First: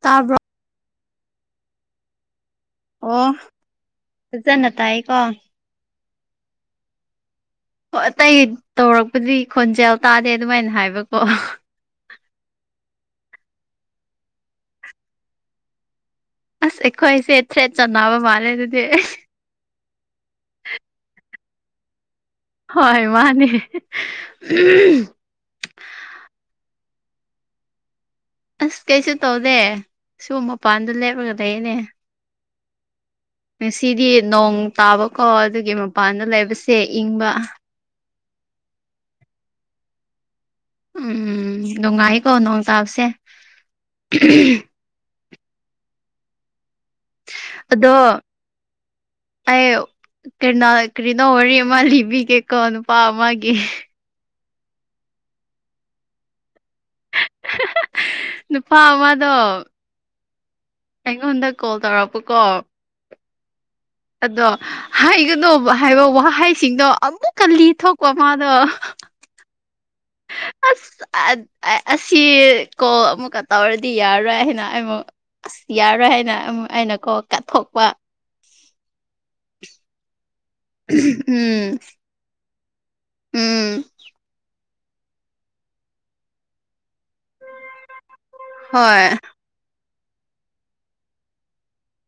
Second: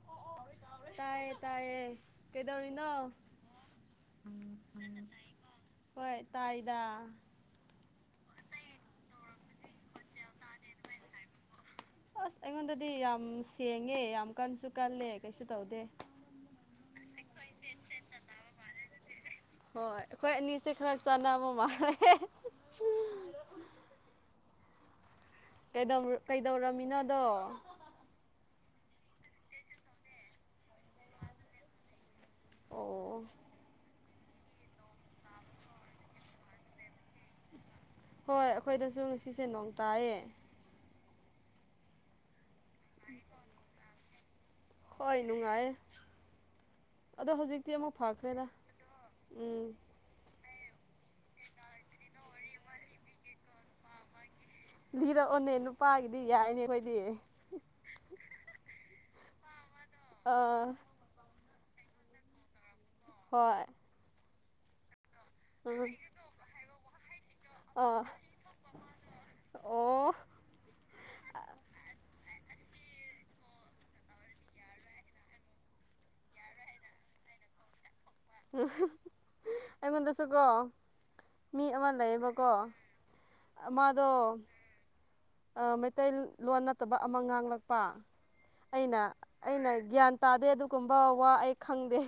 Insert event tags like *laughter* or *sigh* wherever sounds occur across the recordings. ꯇꯥꯕ꯭ꯔꫭ ꯇꯥꯌꯦ ꯇꯥꯌꯦ ꯀꯩꯗꯧꯔꯤꯅꯣ ꯑꯣ ꯐꯖꯅ ꯇꯥꯏꯀꯣ ꯍꯣꯏ ꯇꯥꯏꯗ ꯍꯣꯏ ꯑꯇꯩ ꯇꯧꯔꯛꯄꯗꯤ ꯈꯣꯟꯖꯦꯜ ꯇꯥꯗꯦ ꯑꯗꯨꯃꯥꯏꯅ ꯍꯥꯏꯕꯀꯣ ꯑꯁ ꯑꯩꯉꯣꯟꯗꯗꯤ ꯌꯥꯝ ꯁꯦꯡꯉꯦ ꯌꯥꯝ ꯀꯟꯁꯨ ꯀꯜꯂꯦ ꯀꯩꯁꯨ ꯇꯧꯗꯦ ꯑꯁ ꯑꯩꯈꯣꯏꯁꯦ ꯊ꯭ꯔꯦꯠ ꯆꯟꯅꯕ ꯃꯥꯜꯂꯦ ꯑꯗꯨꯗꯤ ꯍꯣꯏ ꯑꯩꯈꯣꯏ ꯑꯅꯤꯁꯦ ꯈꯔ ꯆꯥꯟꯅꯕ ꯃꯥꯜꯂꯦ ꯍꯣꯏ ꯃꯥꯅꯦ ꯑꯍꯝ ꯀꯩꯗꯧꯔ ꯀꯩꯗꯧꯔꯝꯃꯤꯅꯣꯗꯣ ꯑꯁ ꯀꯩꯁꯨ ꯇꯧꯗꯦ ꯁꯨꯝ ꯃꯄꯥꯟꯗ ꯂꯦꯞꯔꯒ ꯂꯩꯌꯦꯅꯦ ꯑꯣ ꯉꯁꯤꯗꯤ ꯅꯣꯡ ꯇꯥꯕꯀꯣ ꯑꯗꯨꯒꯤ ꯃꯄꯥꯟꯗ ꯂꯩꯕꯁꯦ ꯏꯪꯕ ꯍꯣꯏ ꯑꯩꯈꯣꯏꯗꯁꯨ ꯉꯁꯤꯁꯦ ꯅꯣꯡ ꯇꯥꯏꯌꯦ ꯎꯝ ꯅꯨꯡꯉꯥꯏꯀꯣ ꯅꯣꯡ ꯇꯥꯕꯁꯦ ꯍꯣꯏ ꯅꯨꯡꯉꯥꯏꯌꯦ ꯑꯗꯣ ꯍꯧꯖꯤꯛꯇꯤ ꯑꯃꯨꯛ ꯑꯗꯣ ꯐꯈ꯭ꯔꯦꯗ ꯎꯝ ꯀꯩꯅꯣ ꯀꯔꯤꯅꯣ ꯋꯥꯔꯤ ꯑꯃ ꯂꯤꯕꯤꯒꯦꯀꯣ ꯅꯨꯄꯥ ꯑꯃꯒꯤ ꯂꯤꯔꯛꯑꯣꯅꯦ ꯅꯨꯄꯥꯒꯤꯗꯤ ꯌꯥꯏꯅꯦ ꯑꯩꯈꯣꯏꯗꯤ ꯅꯨꯄꯥ ꯑꯃꯗꯣ ꯑꯥ ꯑꯩꯉꯣꯟꯗ ꯀꯣꯜ ꯇꯧꯔꯛꯄꯀꯣ ꯍꯣꯏ ꯑꯗꯣ ꯍꯥꯏꯒꯅꫭ ꯎꯝ ꯍꯥꯏꯕ ꯋꯥꯍꯩꯁꯤꯡꯗꯣ ꯑꯃꯨꯛ ꯀꯂꯤ ꯑꯥ ꯊꯣꯛꯄꯣ ꯃꯥꯗꯣ ꯑꯣ ꯑꯁ ꯑꯁꯤ ꯀꯣꯜ ꯑꯃꯨꯛꯀ ꯇꯧꯔꯗꯤ ꯌꯥꯔꯣꯏ ꯍꯥꯏꯅ ꯑꯩꯃꯨꯛ ꯑꯁ ꯌꯥꯔꯣꯏ ꯍꯥꯏꯅ ꯑꯩꯅꯀꯣ ꯀꯠꯊꯣꯛꯄ ꯎ ꯑꯩꯉꯣꯟꯗꯁꯨꯀꯣ ꯃꯤ ꯎꯝ ꯑꯃ ꯂꯩꯌꯦꯕꯀꯣ ꯎꯝ ꯃꯥꯗꫭ ꯃꯩꯇꯩꯂꯣꯟ ꯅꯠꯇꯕ ꯑꯃ ꯉꯥꯡꯂꯛꯄ ꯑꯩꯅ ꯍꯣꯏ ꯑꯩꯅ ꯒ꯭ꯌꯥꯟ ꯇꯥꯗꯦ ꯑꯗꯨꯒꯨꯝꯕ ꯋꯥ ꯑꯩ ꯈꯪꯗꯦ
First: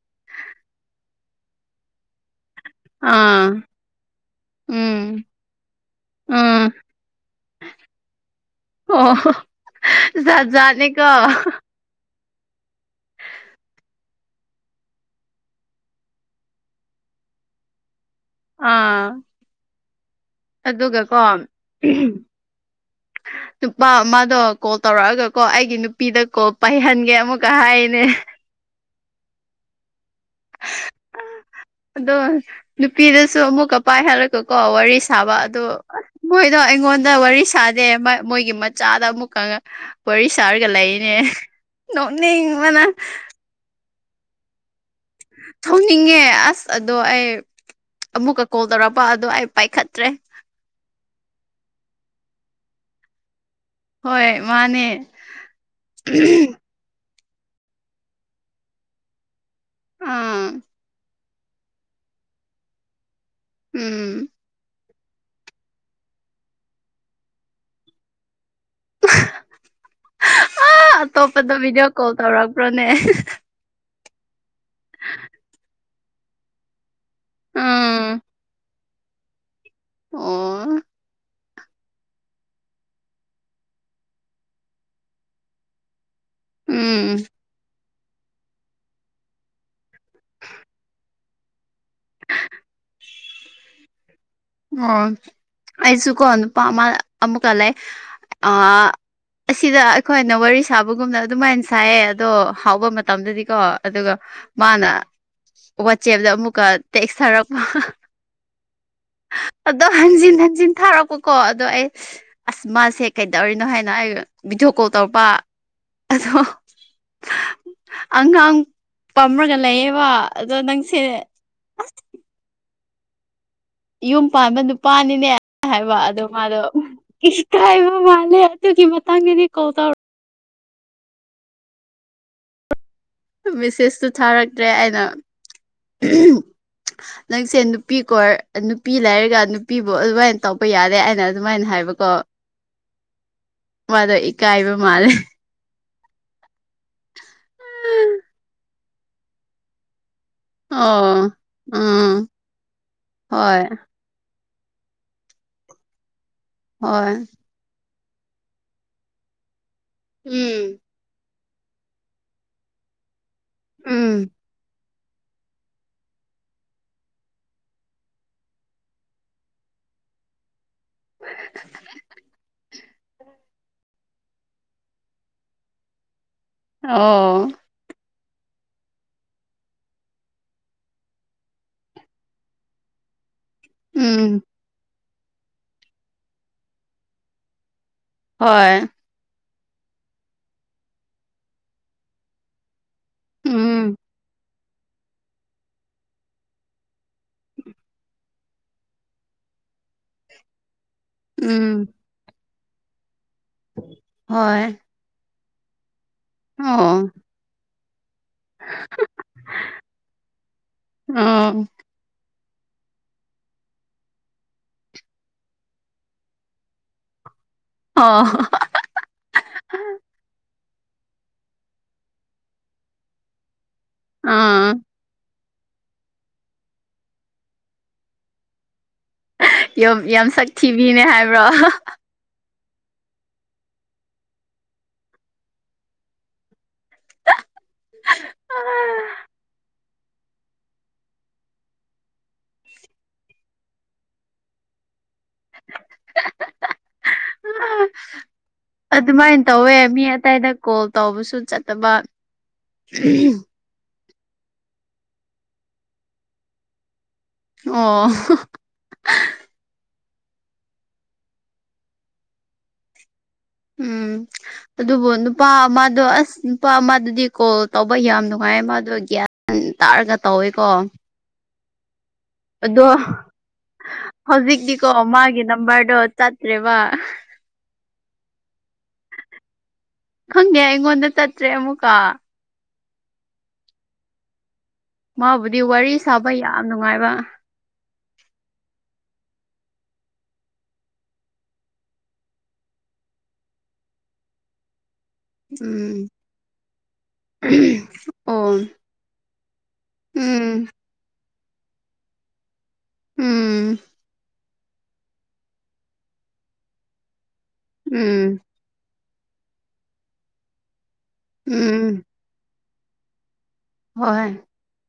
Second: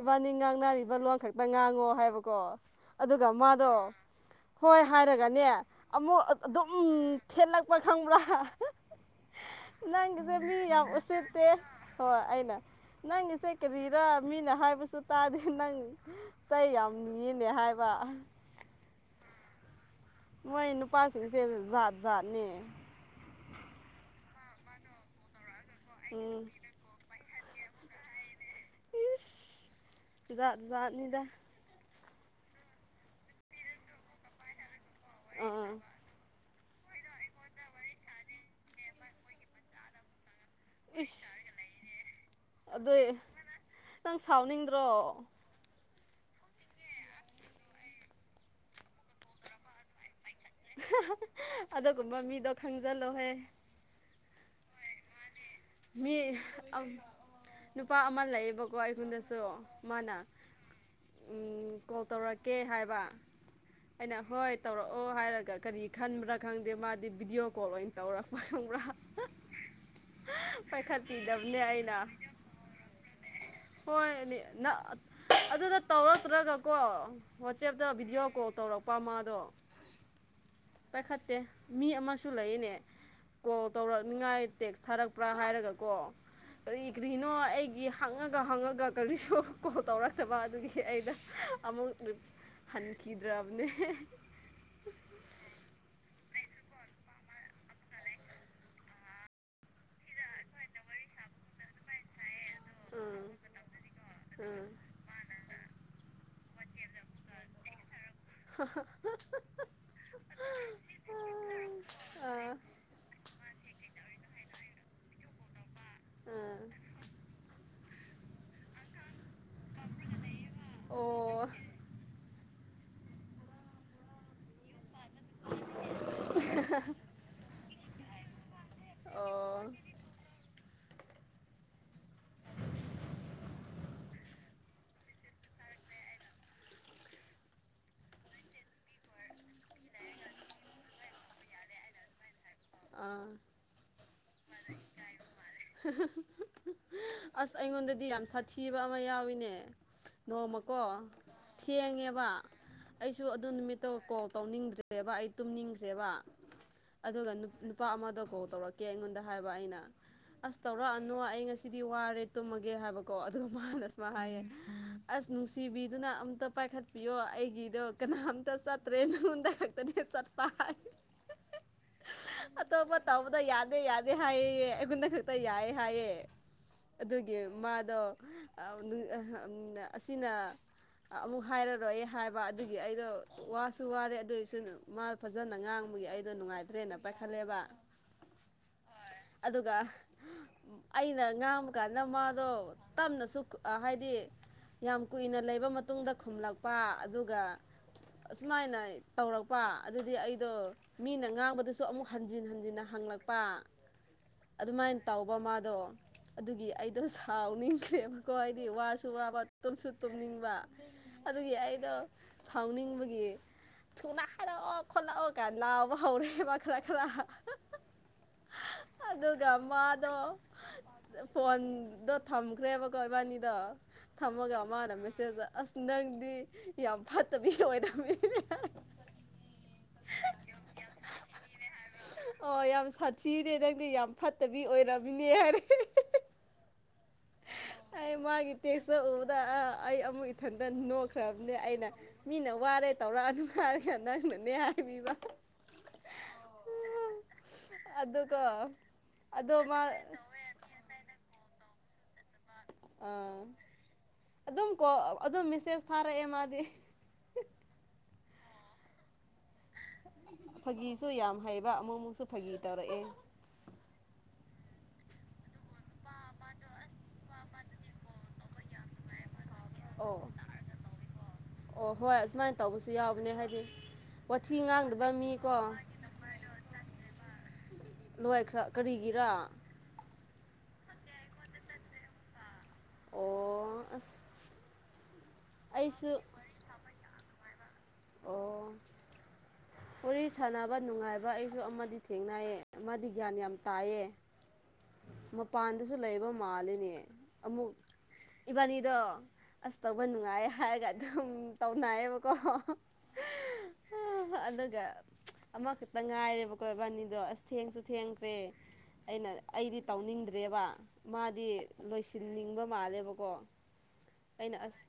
ꯏꯕꯥꯅꯤ ꯉꯥꯡꯅꯔꯤꯕ ꯂꯣꯟ ꯈꯛꯇ ꯉꯥꯡꯉꯣ ꯍꯥꯏꯕꯀꯣ ꯑꯗꯨꯒ ꯑꯥ ꯃꯥꯗꯣ ꯍꯣꯏ ꯎꯝ ꯍꯥꯏꯔꯒꯅꯦ ꯑꯃꯨꯛ ꯎꯝ ꯑꯗꯨꯝ ꯆꯠꯂꯛꯄ ꯈꯪꯕ꯭ꯔꯥ ꯑꯣ ꯅꯪꯒꯤꯗꫭ ꯖꯥꯠ ꯃꯤ ꯌꯥꯝ ꯖꯥꯠꯅꯤꯀꯣ ꯎꯁꯤꯠꯇꯦ ꯍꯣꯏ ꯑꯩꯅ ꯅꯪꯒꯤꯁꯦ ꯀꯔꯤꯔꯥ ꯃꯤꯅ ꯍꯥꯏꯕꯁꯨ ꯇꯥꯗꯦ ꯅꯪ ꯆꯩ ꯌꯥꯝ ꯅꯤꯌꯦꯅꯦ ꯍꯥꯏꯕ ꯑꯥ ꯃꯣꯏ ꯅꯨꯄꯥꯁꯤꯡꯁꯦ ꯑꯗꯨꯒꯀꯣ ꯖꯥꯠ ꯖꯥꯠꯅꯦ ꯅꯨꯄꯥ ꯑꯃꯗꯣ ꯀꯣꯜ ꯇꯧꯔꯛꯑꯒ ꯀꯣ ꯑꯩꯒꯤ ꯅꯨꯄꯤꯗ ꯎꯝ ꯀꯣꯜ ꯄꯥꯏꯍꯟꯒꯦ ꯑꯃꯨꯛꯀ ꯍꯥꯏꯅꯦ ꯏꯁ ꯖꯥꯠ ꯖꯥꯠꯅꯤꯗ ꯑꯗꯣ ꯅꯨꯄꯤꯗꯁꯨ ꯑꯃꯨꯛꯀ ꯄꯥꯏꯍꯜꯂꯀ ꯀꯣ ꯋꯥꯔꯤ ꯁꯥꯕ ꯑꯗꯣ ꯑꯥ ꯃꯣꯏꯗꯣ ꯑꯩꯉꯣꯟꯗ ꯋꯥꯔꯤ ꯁꯥ ꯗꯦ ꯃꯣꯏꯒꯤ ꯃꯆꯥꯗ ꯑꯃꯨꯛꯀ ꯋꯥꯔꯤ ꯁꯥꯔꯒ ꯂꯩꯅꯦ ꯏꯁ ꯅꯣꯛꯅꯤꯡꯕꯅ ꯑꯗꯨꯏ ꯅꯪ ꯁꯥꯎꯅꯤꯡꯗ꯭ꯔꯣ ꯊꯣꯡꯅꯤꯡꯉꯦ ꯑꯁ ꯑꯗꯣ ꯑꯩ ꯑꯃꯨꯛꯀ ꯀꯣꯜ ꯇꯧꯔꯛꯄ ꯑꯗꯣ ꯑꯩ ꯄꯥꯏꯈꯠꯇ꯭ꯔꯦ ꯑꯗꯨꯒꯨꯝꯕ ꯃꯤꯗꯣ ꯈꯪꯖꯜꯂꯣꯍꯦ ꯍꯣꯏ ꯃꯥꯅꯦ ꯃꯤ ꯅꯨꯄꯥ ꯑꯃ ꯂꯩꯌꯦꯕꯀꯣ ꯑꯩꯉꫭꯟꯗꯁꯨ ꯃꯥꯅ ꯑꯥ ꯀꯣꯜ ꯇꯧꯔꯛꯀꯦ ꯍꯥꯏꯕ ꯑꯩꯅ ꯎꯝ ꯍꯣꯏ ꯇꯧꯔꯛꯑꯣ ꯍꯥꯏꯔꯒ ꯀꯔꯤ ꯈꯟꯕ꯭ꯔꯥ ꯈꯪꯗꯦ ꯃꯥꯗꯤ ꯚꯤꯗꯤꯑꯣ ꯀꯣꯜ ꯑꯣꯏꯅ ꯇꯧꯔꯛꯄ ꯈꯪꯕ꯭ꯔꯥ ꯑ ꯑꯇꯣꯞꯄꯗ ꯄꯥꯏꯈꯠꯄꯤꯗꯕꯅꯦ ꯚꯤꯗꯤꯑꯣ ꯑꯩꯅ ꯀꯣꯜ ꯇꯧꯔꯛꯄ꯭ꯔꯥꯅꯦ ꯍꯣꯏ ꯑꯗꯨꯗ ꯇꯧꯔꯛꯇ꯭ꯔꯒꯀꯣ ꯋꯥꯆꯦꯞꯇ ꯎꯝ ꯚꯤꯗꯤꯑꯣ ꯀꯣꯜ ꯇꯧꯔꯛꯄ ꯃꯥꯗꯣ ꯑꯣ ꯄꯥꯏꯈꯠꯇꯦ ꯃꯤ ꯑꯃꯁꯨ ꯂꯩꯅꯦ ꯀꯣꯜ ꯇꯧꯔꯛꯅꯤꯉꯥꯏ ꯇꯦꯛꯁ ꯊꯥꯔꯛꯄ꯭ꯔꯥ ꯍꯥꯏꯔꯒ ꯀꯣ ꯀꯔꯤ ꯎꯝ ꯀꯔꯤꯅꯣ ꯑꯩꯒꯤ ꯍꯪꯉꯒ ꯍꯪꯉꯒ ꯀꯔꯤꯁꯨ ꯀꯣꯜ ꯇꯧꯔꯛꯇꯕ ꯑꯗꯨꯒꯤ ꯑꯩꯅ ꯑꯃꯨꯛ ꯍꯟꯈꯤꯗ꯭ꯔꯕꯅꯦ ꯑꯣ ꯑꯩꯁꯨ ꯀꯣꯅꯄꯥ ꯑ ꯑꯃꯨꯀ ꯂꯩ ꯑ ꯑꯁꯤꯗ ꯑꯩꯈꯣꯏꯅ ꯋꯥꯔꯤ ꯁꯥꯕꯒꯨꯝꯅ ꯑꯗꯨꯃꯥꯏꯅ ꯁꯥꯏꯌꯦ ꯑꯗꯣ ꯍꯥꯎꯕ ꯃꯇꯝꯗꯗꯤꯀꯣ ꯑꯗꯨꯒ ꯃꯥꯅ ꯋꯥꯆꯦꯞꯇ ꯑꯃꯨꯛꯀ ꯇꯦꯛꯊꯔꯛꯄ ꯍ ꯍ *unintelligible* ꯑꯗꯣ ꯍꯟꯖꯤꯟ ꯍꯟꯖꯤꯟ ꯊꯥꯔꯛꯄꯀꯣ ꯑꯗꯣ ꯑꯩ ꯑꯥ ꯑꯥ ꯑꯁ ꯃꯥꯁꯦ ꯀꯩꯗꯧꯔꯤꯅꯣ ꯍꯥꯏꯅ ꯑꯩ ꯚꯤꯗꯤꯑꯣ ꯀꯣꯜ ꯇꯧꯔꯛꯄ ꯑꯗꯣ ꯑꯥ ꯑꯉꯥꯡ ꯄꯝꯔꯒ ꯂꯩꯌꯦꯕ ꯑꯗꯣ ꯅꯪꯁꯦ ꯑꯣ ꯑꯁ ꯌꯨꯝ ꯄꯥꯟꯕ ꯅꯨꯄꯅꯤ ꯍꯥꯏꯕ ꯑꯗꫭ ꯃꯥꯗꯣ ꯏꯁ ꯏꯀꯥꯏꯕ ꯃꯥꯜꯂꯦ ꯑꯗꯨꯒꯤ ꯃꯇꯥꯡꯗꯗꯤ ꯑꯣ ꯀꫭꯜ ꯇꯧꯔ ꯃꯦꯁꯦꯁꯇꯨ ꯊꯥꯔꯛꯇ꯭ꯔꯦ ꯑꯩꯅ ꯅꯪꯁꯦ ꯅꯨꯄꯤ ꯀꫭꯏ ꯅꯨꯄꯤ ꯂꯩꯔꯒ ꯅꯨꯄꯤꯕꯨ ꯑꯗꯨꯃꯥꯏꯅ ꯇꯧꯕ ꯌꯥꯔꯦ ꯍꯥꯏꯅ ꯑꯗꯨꯃꯥꯏꯅ ꯍꯥꯏꯕꯀꯣ *unintelligible* ꯑꯥ ꯃꯥꯗꯣ ꯏꯀꯥꯏꯕ ꯃꯥꯂꯦ ꯑꯁ ꯑꯩꯉꯣꯟꯗꯗꯤ ꯌꯥꯝ ꯁꯥꯊꯤꯕ ꯑꯃ ꯌꯥꯎꯋꯤꯅꯦ ꯅꯣꯡꯃꯀꯣ ꯑꯣ ꯊꯦꯡꯉꯦꯕ ꯎꯝ ꯑꯩꯁꯨ ꯑꯗꯨ ꯍꯣꯏ ꯅꯨꯃꯤꯠꯇꯧ ꯀꯣꯜ ꯇꯧꯅꯤꯡꯗ꯭ꯔꯦꯕ ꯑꯩ ꯇꯨꯝꯅꯤꯡꯈ꯭ꯔꯦꯕ ꯍꯣꯏ ꯑꯗꯨꯒ ꯅꯨꯄꯥ ꯑꯃꯗ ꯀꯣꯜ ꯇꯧꯔꯛ ꯀꯦ ꯑꯩꯉꯣꯟꯗ ꯍꯥꯏꯕ ꯑꯩꯅ ꯑꯁ ꯎꯝ ꯇꯧꯔꯛꯑꯅꯨ ꯑꯩ ꯉꯁꯤꯗꯤ ꯋꯥꯔꯦ ꯇꯨꯝꯃꯒꯦ ꯍꯥꯏꯕ ꯀꯣ ꯑꯗꯨꯒ ꯃꯥꯥꯟꯗꯁꯨꯃ ꯎꯝ ꯍꯥꯏꯌꯦ ꯑꯁ ꯅꯨꯡꯁꯤꯕꯤꯗꯨꯅ ꯑꯝꯇ ꯄꯥꯏꯈꯠꯄꯤꯌꯣ ꯑꯩꯒꯤꯗꯣ ꯀꯅꯥꯝꯇ ꯆꯠꯇ꯭ꯔꯦ ꯅꯉꯣꯟꯇ ꯈꯛꯇꯅꯤ ꯆ *unintelligible* ꯑꯇꯣꯞꯄ ꯇꯧꯕꯗ ꯌꯥꯗꯦ ꯌꯥꯗꯦ ꯍꯥꯏꯑ ꯑꯩꯒꯨꯟꯗ ꯈꯛꯇ ꯌꯥꯏꯑꯦ ꯍꯥꯏꯑ ꯑꯗꯨꯒꯤ ꯑꯣ ꯃꯥꯗꯣ ꯑꯁꯤꯅ ꯑꯃꯨꯛ ꯍꯥꯏꯔꯔꯣꯏ ꯍꯥꯏꯕ ꯑꯗꯨꯒꯤ ꯑꯩꯗꯣ ꯋꯥꯁꯨ ꯋꯥꯔꯦ ꯎꯝ ꯑꯗꯨꯏꯁꯨ ꯃꯥ ꯐꯖꯅ ꯉꯥꯡꯕꯒꯤ ꯑꯩꯗꯣ ꯅꯨꯡꯉꯥꯏꯇ꯭ꯔꯦꯅ ꯄꯥꯏꯈꯠꯂꯦꯕ ꯍꯣꯏ ꯑꯗꯨꯒ ꯑꯩꯅ ꯉꯥꯡꯕ ꯀꯥꯟꯗ ꯃꯥꯗꯣ ꯇꯞꯅꯁꯨ ꯎꯝ ꯍꯥꯏꯗꯤ ꯌꯥꯝ ꯀꯨꯏꯅ ꯂꯩꯕ ꯃꯇꯨꯡꯗ ꯈꯨꯝꯂꯛꯄ ꯑꯗꯨꯒ ꯑꯁꯨꯃꯥꯏꯅ ꯇꯧꯔꯛꯄ ꯑꯗꯨꯗꯤ ꯑꯩꯗꯣ ꯃꯤꯅ ꯉꯥꯡꯕꯗꯁꯨ ꯎꯝ ꯑꯃꯨꯛ ꯍꯟꯖꯤꯟ ꯍꯟꯖꯤꯟꯅ ꯍꯪꯂꯛꯄ ꯍꯣꯏ ꯑꯗꯨꯃꯥꯏꯅ ꯇꯥꯎꯙꯕ ꯃꯥꯗꯣ ꯑꯗꯨꯒꯤ ꯑꯩꯗꯣ ꯑꯣ ꯁꯥꯎꯅꯤꯡꯈ꯭ꯔꯦꯕ ꯀꯣ ꯑꯩꯗꯤ ꯋꯥꯁꯨ ꯋꯥꯕ ꯇꯨꯝꯁꯨ ꯇꯨꯝꯅꯤꯡꯕ ꯑꯗꯨꯒꯤ ꯑꯣ ꯑꯩꯗꯣ ꯁꯥꯎꯅꯤꯡꯕꯒꯤ ꯊꯨꯅ ꯍꯥꯏꯔꯛꯑꯣ ꯈꯣꯠꯂꯛꯑꯣ ꯀꯥꯏ ꯂꯥꯎꯕ ꯍꯧꯔꯛꯑꯦꯕ ꯈꯔ ꯈꯔ ꯑꯥ ꯑꯗꯨꯒ ꯃꯥꯗꯣ ꯐꯣꯟꯗꯣ ꯊꯝꯈ꯭ꯔꯦꯕ ꯀꯣꯏ ꯏꯕꯥꯅꯤꯗꯣ ꯊꯝꯃꯒ ꯑꯥ ꯃꯥꯅ ꯃꯦꯁꯦꯖꯇ ꯑꯁ ꯅꯪꯗꯤ ꯌꯥꯝ ꯐꯠꯇꯕꯤ ꯑꯣꯏꯔꯝꯃꯤ ꯌ ꯌꯥꯝ ꯁꯥꯛ ꯊꯤꯕꯤꯅꯦ ꯍꯥꯏꯕ꯭ꯔꯣ ꯑꯣ ꯌꯥꯝ ꯁꯥꯊꯤꯅꯦ ꯅꯪꯗꯤ ꯌꯥꯝ ꯐꯠꯇꯕꯤ ꯑꯣꯏꯔꯝꯃꯤꯅꯦ ꯍꯥꯏꯔꯦ ꯑꯩ ꯃꯥꯒꯤ ꯇꯦꯛꯁꯇ ꯎꯕꯗ ꯑꯩ ꯑꯃꯨꯛ ꯏꯊꯟꯇ ꯅꯣꯛꯈ꯭ꯔꯕꯅꯦ ꯑꯩꯅ ꯃꯤꯅ ꯋꯥꯔꯦ ꯇꯧꯔꯛ ꯑꯗꯨ ꯍꯥꯏꯔꯒ ꯅꯪꯅꯅꯦ ꯍꯥꯏꯕꯤꯕ ꯑꯗꯨꯒ ꯑꯗꯨꯃꯥꯏꯟ ꯑꯗꯣ ꯇꯧꯋꯦ ꯃꯥ ꯃꯤ ꯑꯇꯩꯗ ꯀꯣꯜ ꯇꯧꯕꯁꯨ ꯆꯠꯇꯕ ꯑꯥ ꯑꯗꯨꯝ ꯀꯣꯜ ꯑꯗꯨꯝ ꯃꯦꯁꯦꯖ ꯊꯥꯔꯛꯑꯦ ꯃꯥꯗꯤ ꯌ꯭ꯑꯣ *unintelligible* ꯐꯥꯒꯤꯁꯨ ꯌꯥꯝ ꯍꯩꯕ ꯑꯃꯨꯛ ꯃꯨꯛꯁꯨ ꯐꯥꯒꯤ ꯇꯧꯔꯛꯑꯦ ꯎꯝ ꯑꯗꯨꯕꯨ ꯅꯨꯞ ꯄꯥ ꯃꯥꯗꯣ ꯑꯁ ꯅꯨꯄꯥ ꯃꯥꯗꯨꯗꯤ ꯀꯣꯜ ꯇꯧꯕ ꯌꯥꯝ ꯅꯨꯡꯉꯥꯏꯌꯦ ꯃꯥꯗꯣ ꯒ꯭ꯌꯥꯟ ꯥ꯭ꯟ ꯇꯥꯔꯒ ꯑꯣ ꯇꯧꯋꯦꯀꯣ ꯑꯣ ꯍꯣꯏ ꯑꯁꯨꯃꯥꯏꯅ ꯑꯗꯣ ꯇꯧꯕꯁꯨ ꯌꯥꯎꯕꯅꯦ ꯍꯥꯏꯗꯤ ꯋꯥꯊꯤ ꯍꯧꯖꯤꯛꯇꯤꯀꯣ ꯉꯥꯡꯗꯕ ꯃꯥꯒꯤ ꯃꯤꯀꯣ ꯅꯝꯕꯔꯗꯣ ꯆꯠꯇ꯭ꯔꯦꯕ ꯂꯣꯏꯈ꯭ꯔ ꯀꯔꯤꯒꯤꯔꯥ ꯈꯪꯗꯦ ꯑꯩꯉꯣꯟꯗ ꯆꯠꯇ꯭ꯔꯦ ꯑꯃꯨꯛꯀ ꯑꯣ ꯑꯁ ꯃꯥꯕꯨꯗꯤ ꯋꯥꯔꯤ ꯑꯩꯁꯨ ꯁꯥꯕ ꯌꯥꯝ ꯅꯨꯡꯉꯥꯏꯕ ꯑꯣ ꯋꯥꯔꯤ ꯁꯥꯟꯅꯕ ꯅꯨꯡꯉꯥꯏꯕ ꯑꯩꯁꯨ ꯑꯃꯗꯤ ꯊꯦꯡꯅꯌꯦ ꯃꯥꯗꯤ ꯒ꯭ꯌꯥꯟ ꯌꯥꯝ ꯇꯥꯏꯌꯦ ꯎꯝ ꯃꯄꯥꯟꯗꯁꯨ ꯂꯩꯕ ꯃꯥꯜꯂꯤꯅꯦ ꯑꯃꯨꯛ ꯑꯣ ꯏꯕꯥꯅꯤꯗꯣ ꯑꯁ ꯇꯧꯕ ꯅꯨꯡꯉꯥꯏꯌꯦ ꯎꯝ ꯍꯥꯏꯔꯒ ꯑꯗꯨꯝ ꯇꯧꯅꯩꯌꯦꯕꯀꯣ ꯎꯝ ꯑꯗꯨꯒ *unintelligible* ꯑꯃꯈꯛꯇ ꯉꯥꯏꯔꯦꯕꯀꯣ ꯏꯕꯥꯅꯤꯗꯣ ꯑꯁ ꯊꯦꯡꯁꯨ ꯊꯦꯡꯈ꯭ꯔꯦ ꯎꯝ ꯑꯩꯅ ꯑꯩꯗꯤ ꯇꯧꯅꯤꯡꯗ꯭ꯔꯦꯕ ꯃꯥꯗꯤ ꯎꯝ ꯂꯣꯏꯁꯤꯟꯅꯤꯡꯕ ꯃꯥꯜꯂꯦꯕꯀꯣ ꯍꯣꯏ ꯑꯩꯅ ꯑꯁ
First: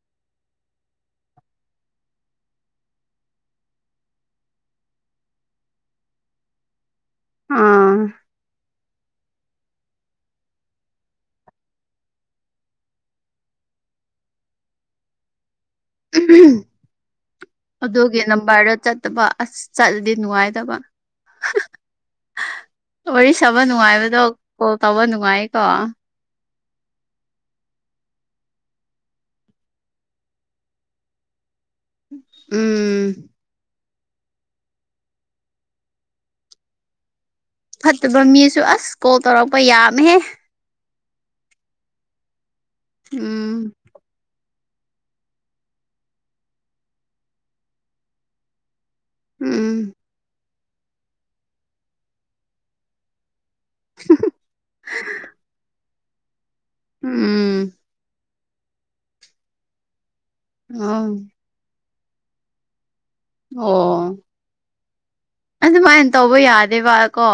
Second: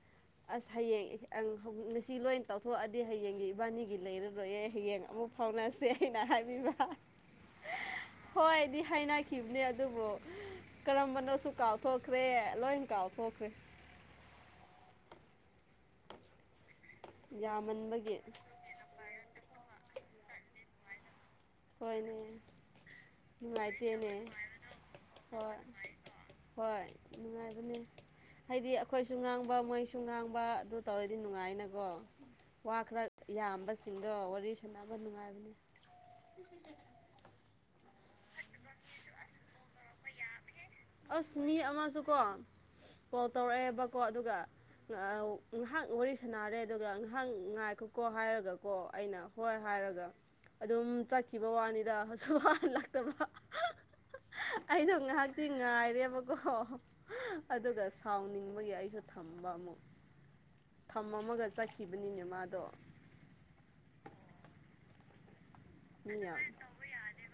ꯑꯁ ꯍꯌꯦꯡ ꯏꯍ ꯑꯪ ꯉꯁꯤ ꯂꯣꯏ ꯇꯧꯊꯣꯛꯑꯗꯤ ꯍꯌꯦꯡꯒꯤ ꯏꯕꯥꯅꯤꯒꯤ ꯂꯩꯔ ꯔꯣꯏꯑꯦ ꯍꯌꯦꯡ ꯑꯃꯨꯛ ꯐꯥꯎꯅꯁꯦ ꯑꯩꯅ ꯍꯥꯏꯕꯤꯕ ꯑꯥ ꯍꯣꯏꯗꯤ ꯍꯥꯏꯅ__ ꯈꯤꯕꯅꯦ ꯑꯗꯨꯕꯨ ꯀꯔꯝꯕꯅꯣꯁꯨ ꯀꯥꯎꯊꯣꯛꯈ꯭ꯔꯦ ꯂꯣꯏꯅ ꯀꯥꯎꯊꯣꯛꯈ꯭ꯔꯦ *unintelligible* ꯌꯥꯝꯃꯟꯕꯒꯤ ꯑꯗꯨꯒꯤ ꯅꯝꯕꯔꯗꯣ ꯆꯠ ꯇꯕ ꯑꯁ ꯆꯠꯂꯗꯤ ꯅꯨꯡꯉꯥꯏꯗꯕ *unintelligible* ꯍꯣꯏꯅꯦ ꯋꯥꯔꯤ ꯁꯥꯕ ꯅꯨꯡꯉꯥꯏꯇꯦꯅꯦ ꯅꯨꯡꯉꯥꯏꯕꯗꯣ ꯀꯣꯜ ꯇꯧꯕ ꯅꯨꯡꯉꯥꯏꯌꯦ ꯍꯣꯏ ꯀꯣ ꯍꯣꯏ ꯅꯨꯡꯉꯥꯏꯕꯅꯦ ꯍꯥꯏꯗꯤ ꯑꯩꯈꯣꯏꯁꯨ ꯉꯥꯡꯕ ꯃꯣꯏꯁꯨ ꯉꯥꯡꯕ ꯑꯗꯨ ꯇꯧꯔꯗꯤ ꯅꯨꯡꯉꯥꯏꯅ__ ꯀꯣ ꯋꯥ ꯈꯔ ꯎꯝ ꯌꯥꯝꯕꯁꯤꯡꯗꯣ ꯋꯥꯔꯤ ꯁꯥꯟꯅꯕ ꯅꯨꯡꯉꯥꯏꯕꯅꯦ ꯐꯠꯇꯕ ꯃꯤꯁꯨ ꯑꯁ ꯀꯣꯜ ꯇꯧꯔꯛꯄ ꯌꯥꯝꯃꯦꯍꯦ ꯑꯁ ꯃꯤ ꯑꯃꯁꯨꯀꯣ ꯀꯣꯜ ꯎꯝ ꯇꯧꯔꯛꯑꯦꯕꯀꯣ ꯑꯗꯨꯒ ꯑꯑ ꯉꯥꯏꯍꯥꯛ ꯋꯥꯔꯤ ꯁꯥꯟꯅꯔꯦ ꯑꯗꯨꯒ ꯉꯥꯏꯍꯥꯛ ꯉꯥꯏꯈꯣꯀꯣ ꯍꯥꯏꯔꯒꯀꯣ ꯑꯩꯅ ꯍꯣꯏ ꯎꯝ ꯍꯥꯏꯔꯒ ꯑꯗꯨꯝ ꯆꯠꯈꯤꯕ ꯋꯥꯅꯤꯗ ꯁꯨꯛ ꯍꯥꯜ ꯍꯜꯂꯛꯇꯕ *unintelligible* ꯑꯩꯗꯣ ꯉꯥꯏꯍꯥꯛꯇꯤ ꯉꯥꯏꯔꯦꯕꯀꯣ ꯎꯝ ꯑꯗꯨꯒ ꯁꯥꯎꯅꯤꯡꯕꯒꯤ ꯑꯩꯁꯨ ꯊꯝꯕ ꯑꯃꯨꯛ ꯊꯝ ꯑꯣ ꯃꯝꯃꯒ ꯆꯠꯈꯤꯕꯅꯤꯅꯦ ꯃꯥꯗꯣ ꯑꯣ ꯑꯗꯨꯃꯥꯏꯅ ꯃꯤ ꯇꯧꯕ ꯌꯥꯝ ꯌꯥꯗꯦꯕ ꯀꯣ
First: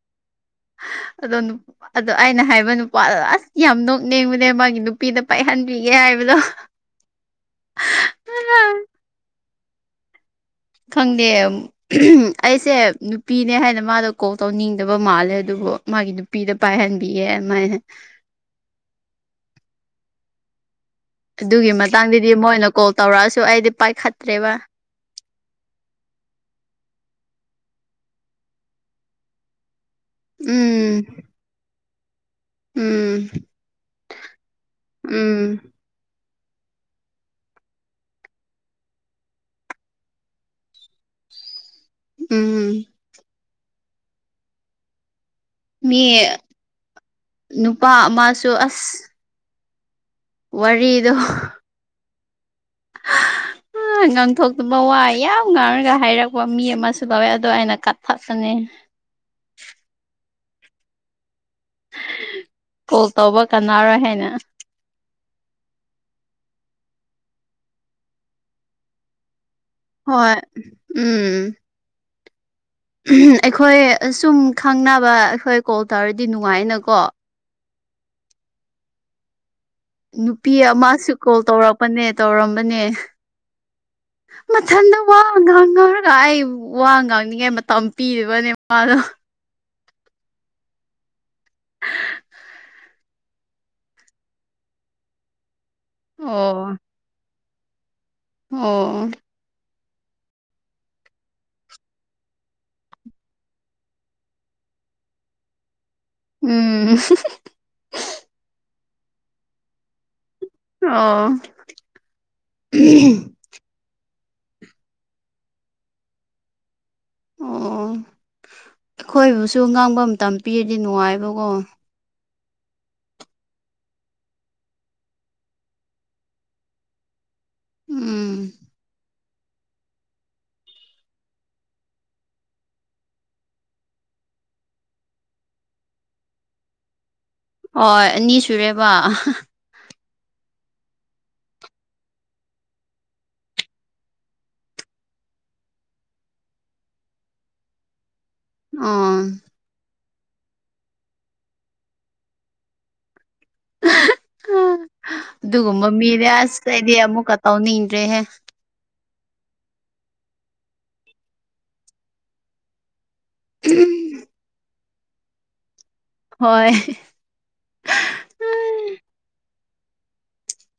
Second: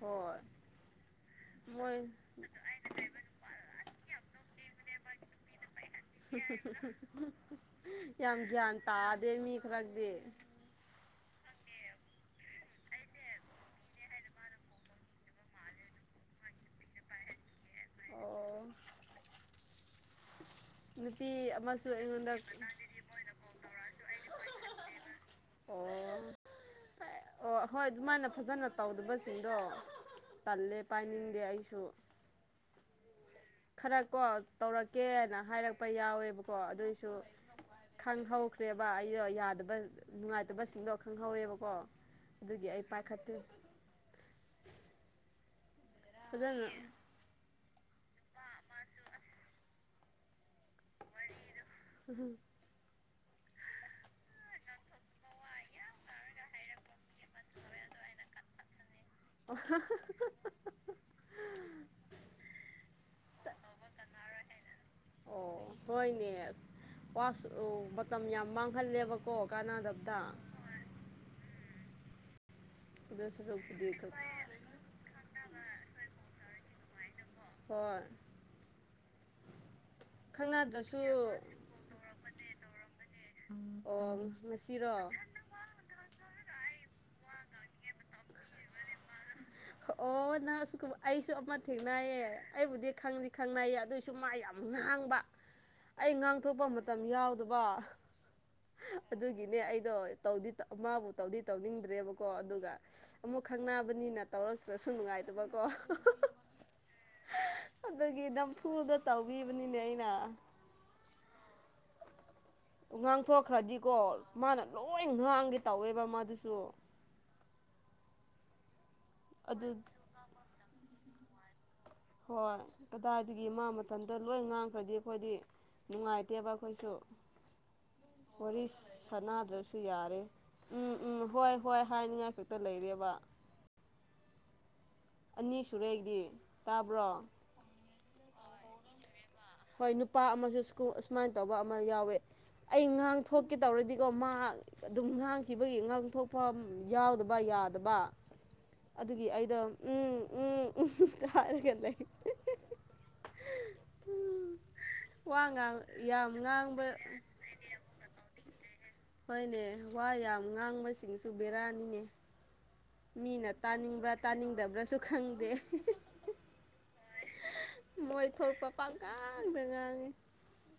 ꯍꯣꯏ ꯑꯗꯣ ꯅꯨꯞ ꯃꯣꯏ ꯑꯗꯣ ꯑꯩꯅ ꯍꯥꯏꯕ ꯅꯨꯄꯥꯗꯣ ꯑꯁ ꯌꯥꯝ ꯅꯣꯛꯅꯤꯡꯕꯅꯦ ꯃꯥꯒꯤ ꯅꯨꯄꯤꯗꯞ__ *unintelligible* ꯌꯥꯝ ꯒ꯭ꯌꯥꯟ ꯇꯥꯗꯦ ꯃꯤ ꯈꯔꯛꯗꯤ ꯈꯪꯗꯦ ꯑꯝ *unintelligible* ꯑꯩꯁꯦ ꯅꯨꯄꯤꯅꯦ ꯍꯥꯏꯅ ꯃꯥꯗꯣ ꯀꯣꯜ ꯇꯧꯅꯤꯡꯗꯕ ꯃꯥꯜꯂꯦ ꯑꯗꯨꯕꯨ ꯃꯥꯒꯤ ꯅꯨꯞ__ ꯄꯤꯗ ꯄꯥꯏꯍꯟꯕꯤꯌꯦ ꯑꯗꯨꯃꯥꯏꯅ ꯑꯣ ꯅꯨꯄꯤ ꯑꯗꯨꯒꯤ ꯑꯃꯁꯨ ꯃꯇꯥꯡꯗꯗꯤ ꯑꯩꯉꯣꯟꯗ ꯃꯣꯏꯅ ꯀꯣꯜ ꯇꯧꯔꯛꯑꯁꯨ ꯑꯩꯗꯤ ꯄꯥꯏꯈꯠꯇ꯭ꯔꯦꯕ ꯑꯣ ꯑꯣ ꯍꯣꯏ ꯑꯗꯨꯃꯥꯏꯅ ꯐꯖꯅ ꯇꯧꯗꯕꯁꯤꯡꯗꯣ ꯇꯜꯂꯦ ꯎꯝ ꯄꯥꯏꯅꯤꯡꯗꯦ ꯑꯩꯁꯨ ꯎꯝ ꯈꯔ ꯀꯣ ꯇꯧꯔꯛꯀꯦꯅ ꯎꯝ ꯍꯥꯏꯔꯛꯄ ꯌꯥꯎꯋꯦꯕꯀꯣ ꯑꯗꯨꯏꯁꯨ ꯈꯪꯍꯧꯈ꯭ꯔꯦꯕ ꯑꯩꯗꯣ ꯌꯥꯗꯕ ꯅꯨꯡꯉꯥꯏꯇꯕꯁꯤꯡꯗꯣ ꯈꯪꯍꯧꯋꯦꯕꯀꯣ ꯑꯗꯨꯗꯒꯤꯒꯤ ꯎꯝ ꯑꯩ ꯄꯥꯏ ꯈꯇ ꯃꯤ ꯑꯗꯨꯅ ꯅꯨꯄꯥ ꯑꯃꯁꯨ ꯑꯁ ꯋꯥꯔꯤꯗꯣ ꯍꯝ ꯎ ꯑ ꯉꯥꯡꯊꯣꯛꯇꯕ ꯋꯥꯏ ꯌꯥꯝ ꯉꯥꯡꯔꯒ ꯍꯥꯏꯔꯛꯄ ꯃꯤ ꯑꯃꯁꯨ ꯂꯧꯋꯦ ꯑꯗꯣ ꯑꯩꯅ ꯀꯠꯊꯠꯄꯅꯤ ꯍꯥ ꯍ ꯍꯥ ꯀꯣꯜ ꯇꯧꯕ ꯀꯅꯥꯅꯔꯣꯏ ꯍꯥꯏꯅ ꯑꯣ ꯍꯣꯏꯅꯦ ꯄꯁ ꯃꯇꯝ ꯌꯥꯝ ꯃꯥꯡꯍꯜꯂꯦꯕꯀꯣ ꯀꯥꯟꯅꯗꯕ ꯍꯣꯏ ꯎꯝ ꯑꯗꯨ ꯁꯔꯨꯛꯄꯨꯗꯤ ꯑꯩꯈꯣꯏ ꯈꯛ ꯁꯨꯝ ꯈꯪꯅꯕ ꯑꯩꯈꯣꯏ ꯀꯣꯜ ꯇꯧꯔꯗꯤ ꯅꯨꯡꯉꯥꯏꯅꯀꯣ ꯍꯣꯏ ꯅꯨꯄꯤ ꯈꯪꯅꯗ꯭ꯔꯁꯨ ꯑꯃꯁꯨ ꯀꯣꯜ ꯇꯧꯔꯛꯄꯅꯦ ꯇꯧꯔꯝꯕꯅꯦ ꯑꯣ ꯉꯁꯤꯔꯣ ꯉꯥꯡꯅꯔꯒ ꯑꯩ ꯋꯥ ꯉꯥꯡꯅꯤꯡꯉꯥꯏ ꯃꯇꯝ ꯄꯤꯔꯤꯕꯅꯦ ꯃꯥꯗꯣ ꯑꯣ ꯑꯣ ꯅꯪꯁꯨꯨꯝ ꯑꯩꯁꯨ ꯑꯃ ꯊꯦꯡꯅꯌꯦ ꯑꯩꯕꯨꯗꯤ ꯈꯪꯗꯤ ꯈꯪꯅꯏꯌꯦ ꯑꯗꯨꯏꯁꯨ ꯃꯥ ꯌꯥꯝ ꯉꯥꯡꯕ *inaudible* ꯑꯩ ꯉꯥꯡꯊꯣꯛꯄ ꯑꯣ ꯃꯇꯝ ꯌꯥꯎꯗꯕ ꯑꯣ ꯍꯥ ꯑꯗꯨꯒꯤꯅꯦ ꯑꯩꯗꯣ ꯇꯧꯗꯤ ꯃꯥꯕꯨ ꯇꯧꯗꯤ ꯇꯧꯅꯤꯡꯗ꯭ꯔꯦꯕꯀꯣ ꯑꯗꯨꯒ ꯑꯃꯨꯛ ꯈꯪꯅꯕꯅꯤꯅ ꯇꯧꯔꯛꯇ꯭ꯔꯁꯨ ꯅꯨꯡꯉꯥꯏꯇꯕꯀꯣ ꯍ ꯍ ꯎꯝ ꯍ ꯍ ꯑꯗꯨꯗꯒꯤ ꯅꯝꯐꯨꯗ ꯇꯧꯕꯕꯅꯤꯅꯦ ꯑꯩꯅ ꯑꯣ ꯉꯥꯡꯊꯣꯛꯈ꯭ꯔꯗꯤꯀꯣ ꯃꯥꯅ ꯂꯣꯏ ꯉꯥꯡꯒꯦ ꯇꯧꯋꯦꯕ ꯃꯥꯗꯨꯁꯨ ꯑꯣ ꯑꯩꯈꯣꯏꯕꯨꯁꯨ ꯑꯗꯨ ꯉꯥꯡꯕ ꯃꯇꯝ ꯄꯤꯔꯗꯤ ꯅꯨꯡꯉꯥꯏꯕꯀꯣ ꯍꯣꯏ ꯀꯗꯥꯏꯗꯒꯤ ꯃꯥ ꯃꯇꯝꯊꯟꯇ ꯂꯣꯏ ꯉꯥꯡꯈ꯭ꯔꯗꯤ ꯑꯩꯈꯣꯏꯗꯤ ꯅꯅꯨꯡꯉꯥꯏ ꯑꯦꯌꯥꯕ ꯀꯣꯏꯁꯨ ꯎꯝ ꯄꯁ ꯁꯅꯥꯗ꯭ꯔꯁꯨ ꯌꯥꯔꯦ ꯎꯝ ꯎꯝ ꯍꯣꯏ ꯍꯣꯏ ꯍꯥꯏꯅꯤꯡꯉꯥꯏ ꯈꯛꯇ ꯂꯩꯔꯦꯕ ꯑꯅꯤ ꯁꯨꯔꯦꯗꯤ ꯇꯥꯕ꯭ꯔꯣ ꯑꯣ ꯑꯅꯤ ꯁꯨꯔꯦꯕ ꯍꯣꯏ ꯅꯨꯄꯥ ꯑꯃꯁꯨ ꯑꯨꯃꯥꯏꯅ ꯇꯧꯕ ꯑꯃ ꯌꯥꯎꯋꯦ ꯑꯩ ꯉꯥꯡ ꯊꯣꯛꯀꯦ ꯇꯧꯔꯗꯤꯀꯣ ꯃꯥ ꯑꯗꯨꯝ ꯉꯥꯡꯈꯤꯕꯒꯤ ꯉꯥꯡꯊꯣꯛꯐꯝ ꯌꯥꯎꯗꯕ ꯌꯥꯗꯕ ꯑꯗꯨꯒꯤ ꯎꯝ ꯑꯩꯗꯣ ꯎꯝ ꯎꯝ ꯎꯝꯇ ꯍꯥꯏꯔꯒ ꯂꯩ ꯍ ꯑꯥ ꯋꯥ ꯉꯥꯡ ꯑꯗꯨꯒꯨꯝꯕ ꯃꯤꯗꯤ ꯌꯥꯝ ꯉꯥꯡꯕ ꯁꯤꯗꯩꯗꯤ ꯑꯃꯨꯛꯀ ꯇꯧꯅꯤꯡꯗ꯭ꯔꯦꯍꯦ ꯍꯣꯏꯅꯦ ꯋꯥ ꯌꯥꯝ ꯉꯥꯡꯕꯁꯤꯡꯁꯨ ꯕꯦꯔꯥꯅꯤꯅꯦ ꯃꯤꯅ ꯇꯥꯅꯤꯡꯕ꯭ꯔꯥ ꯇꯥꯅꯤꯡꯗꯕ꯭ꯔꯥꯁꯨ ꯈꯪꯗꯦ ꯍ ꯍ ꯍꯣꯏ ꯃꯣꯏ ꯊꯣꯛꯄ ꯄꯥꯡꯉꯥꯡꯗ ꯉꯥꯡꯉꯤ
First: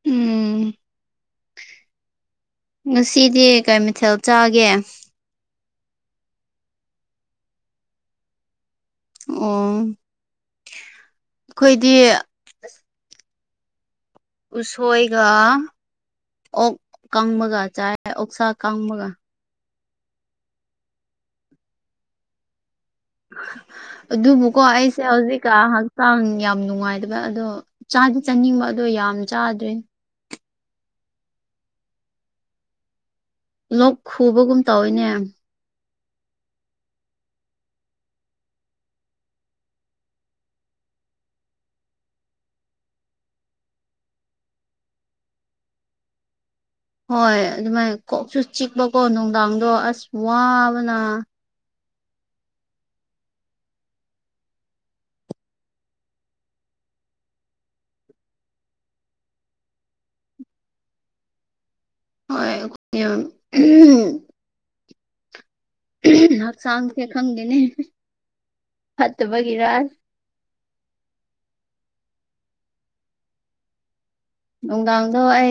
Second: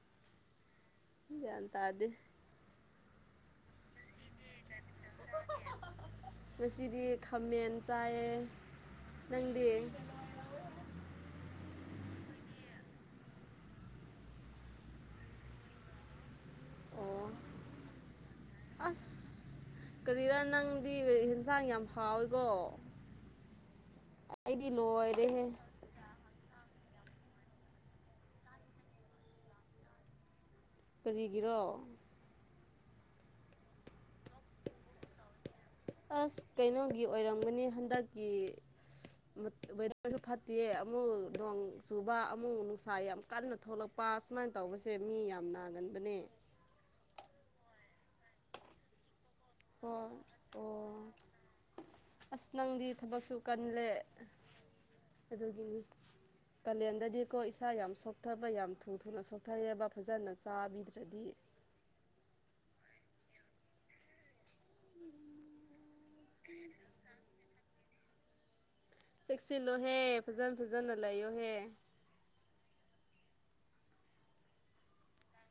ꯎꯨꯝ ꯒ꯭ꯌꯥꯟ ꯇꯥꯗꯦ ꯉꯁꯤꯗꯤ ꯀꯩ ꯃꯥꯊꯦꯜ ꯆꯥꯒꯦ ꯉꯁꯤꯗꯤ ꯈꯥꯃꯦꯟ ꯆꯥꯏꯌꯦ ꯅꯪꯗꯤ ꯑꯣ ꯑꯩꯈꯣꯏꯗꯤ ꯎꯁꯣꯏꯒ ꯑꯣꯛ ꯑꯣ ꯀꯪꯕꯒ ꯆꯥꯏ ꯑꯣꯛꯁꯥ ꯑꯀꯡꯕꯒ ꯀꯔꯤꯔ ꯅꯪꯗꯤ ꯍꯦꯟꯁꯥꯡ ꯌꯥꯝ ꯍꯥꯎꯋꯤꯀꯣ ꯑꯗꯨꯕꯨꯀꯣ ꯑꯩꯗꯤ ꯑꯩꯁꯦ ꯂꯣꯏꯔꯦꯍꯦ ꯍꯧꯖꯤꯛꯀ ꯆꯥꯡ ꯌꯥꯝ ꯅꯨꯡꯉꯥꯏꯗꯕ ꯑꯗꯣ ꯆꯥꯗꯤ ꯆꯥꯅꯤꯡꯕ ꯑꯗꯣ ꯌꯥꯝ ꯆꯥꯗ꯭ꯔꯦ ꯀꯥꯔꯤꯒꯤꯔꯣ ꯂꯣꯛ ꯈꯨꯕꯒꯨꯝ ꯇꯧꯋꯤꯅꯦ ꯑꯥꯁ ꯀꯩꯅꯣꯒꯤ ꯑꯣꯏꯔꯝꯒꯅꯤ ꯍꯟꯗꯛꯀꯤ *inaudible* ꯋꯦꯗꯔꯁꯨ ꯐꯠꯇꯦ ꯑꯃꯨꯛ ꯅꯣꯡ ꯆꯨꯕ ꯑꯃꯨꯛ ꯅꯨꯡꯁꯥ ꯌꯥꯝ ꯀꯟꯅ ꯊꯣꯛꯂꯛꯄ ꯁꯨꯃꯥꯏꯟꯅ ꯇꯧꯕꯁꯦ ꯃꯤ ꯌꯥꯝ ꯅꯥꯒꯟꯕꯅꯦ ꯍꯣꯏ ꯑꯗꯨꯃꯥꯏꯅ ꯀꯣꯛꯁꯨ ꯆꯤꯛꯄꯀꯣ ꯅꯨꯡꯗꯥꯡꯗꯣ ꯑꯁ ꯍꯣꯏ ꯑꯣ ꯋꯥꯕꯅ ꯑꯁ ꯅꯪꯗꯤ ꯊꯕꯛꯁꯨ ꯀꯜꯂꯦ ꯑꯗꯨꯒꯤꯅꯤ ꯀꯥꯂꯦꯟꯗꯗꯤꯀꯣ ꯏꯁꯥ ꯌꯥꯝ ꯁꯣꯛꯊꯕ ꯌꯥꯝ ꯊꯨ ꯊꯨꯅ ꯁꯣꯛꯊꯩꯑꯕ ꯐꯖꯅ ꯆꯥꯕꯤꯗ꯭ꯔꯗꯤ ꯍꯣꯏ ꯑꯩꯈ ꯎꯨꯝ *inaudible* *unintelligible* ꯎ ꯎ ꯍꯛꯆꯥꯡꯁꯦ ꯈꯪꯗꯦꯅꯦ ꯐꯠꯇꯕꯒꯤꯔ ꯆꯦꯛꯁꯤꯜꯂꯣꯍꯦ ꯐꯖꯟꯅ ꯐꯖꯟꯅ ꯂꯩꯌꯣꯍꯦ ꯅꯨꯡꯗꯥꯥꯡꯗꯣ ꯑꯩ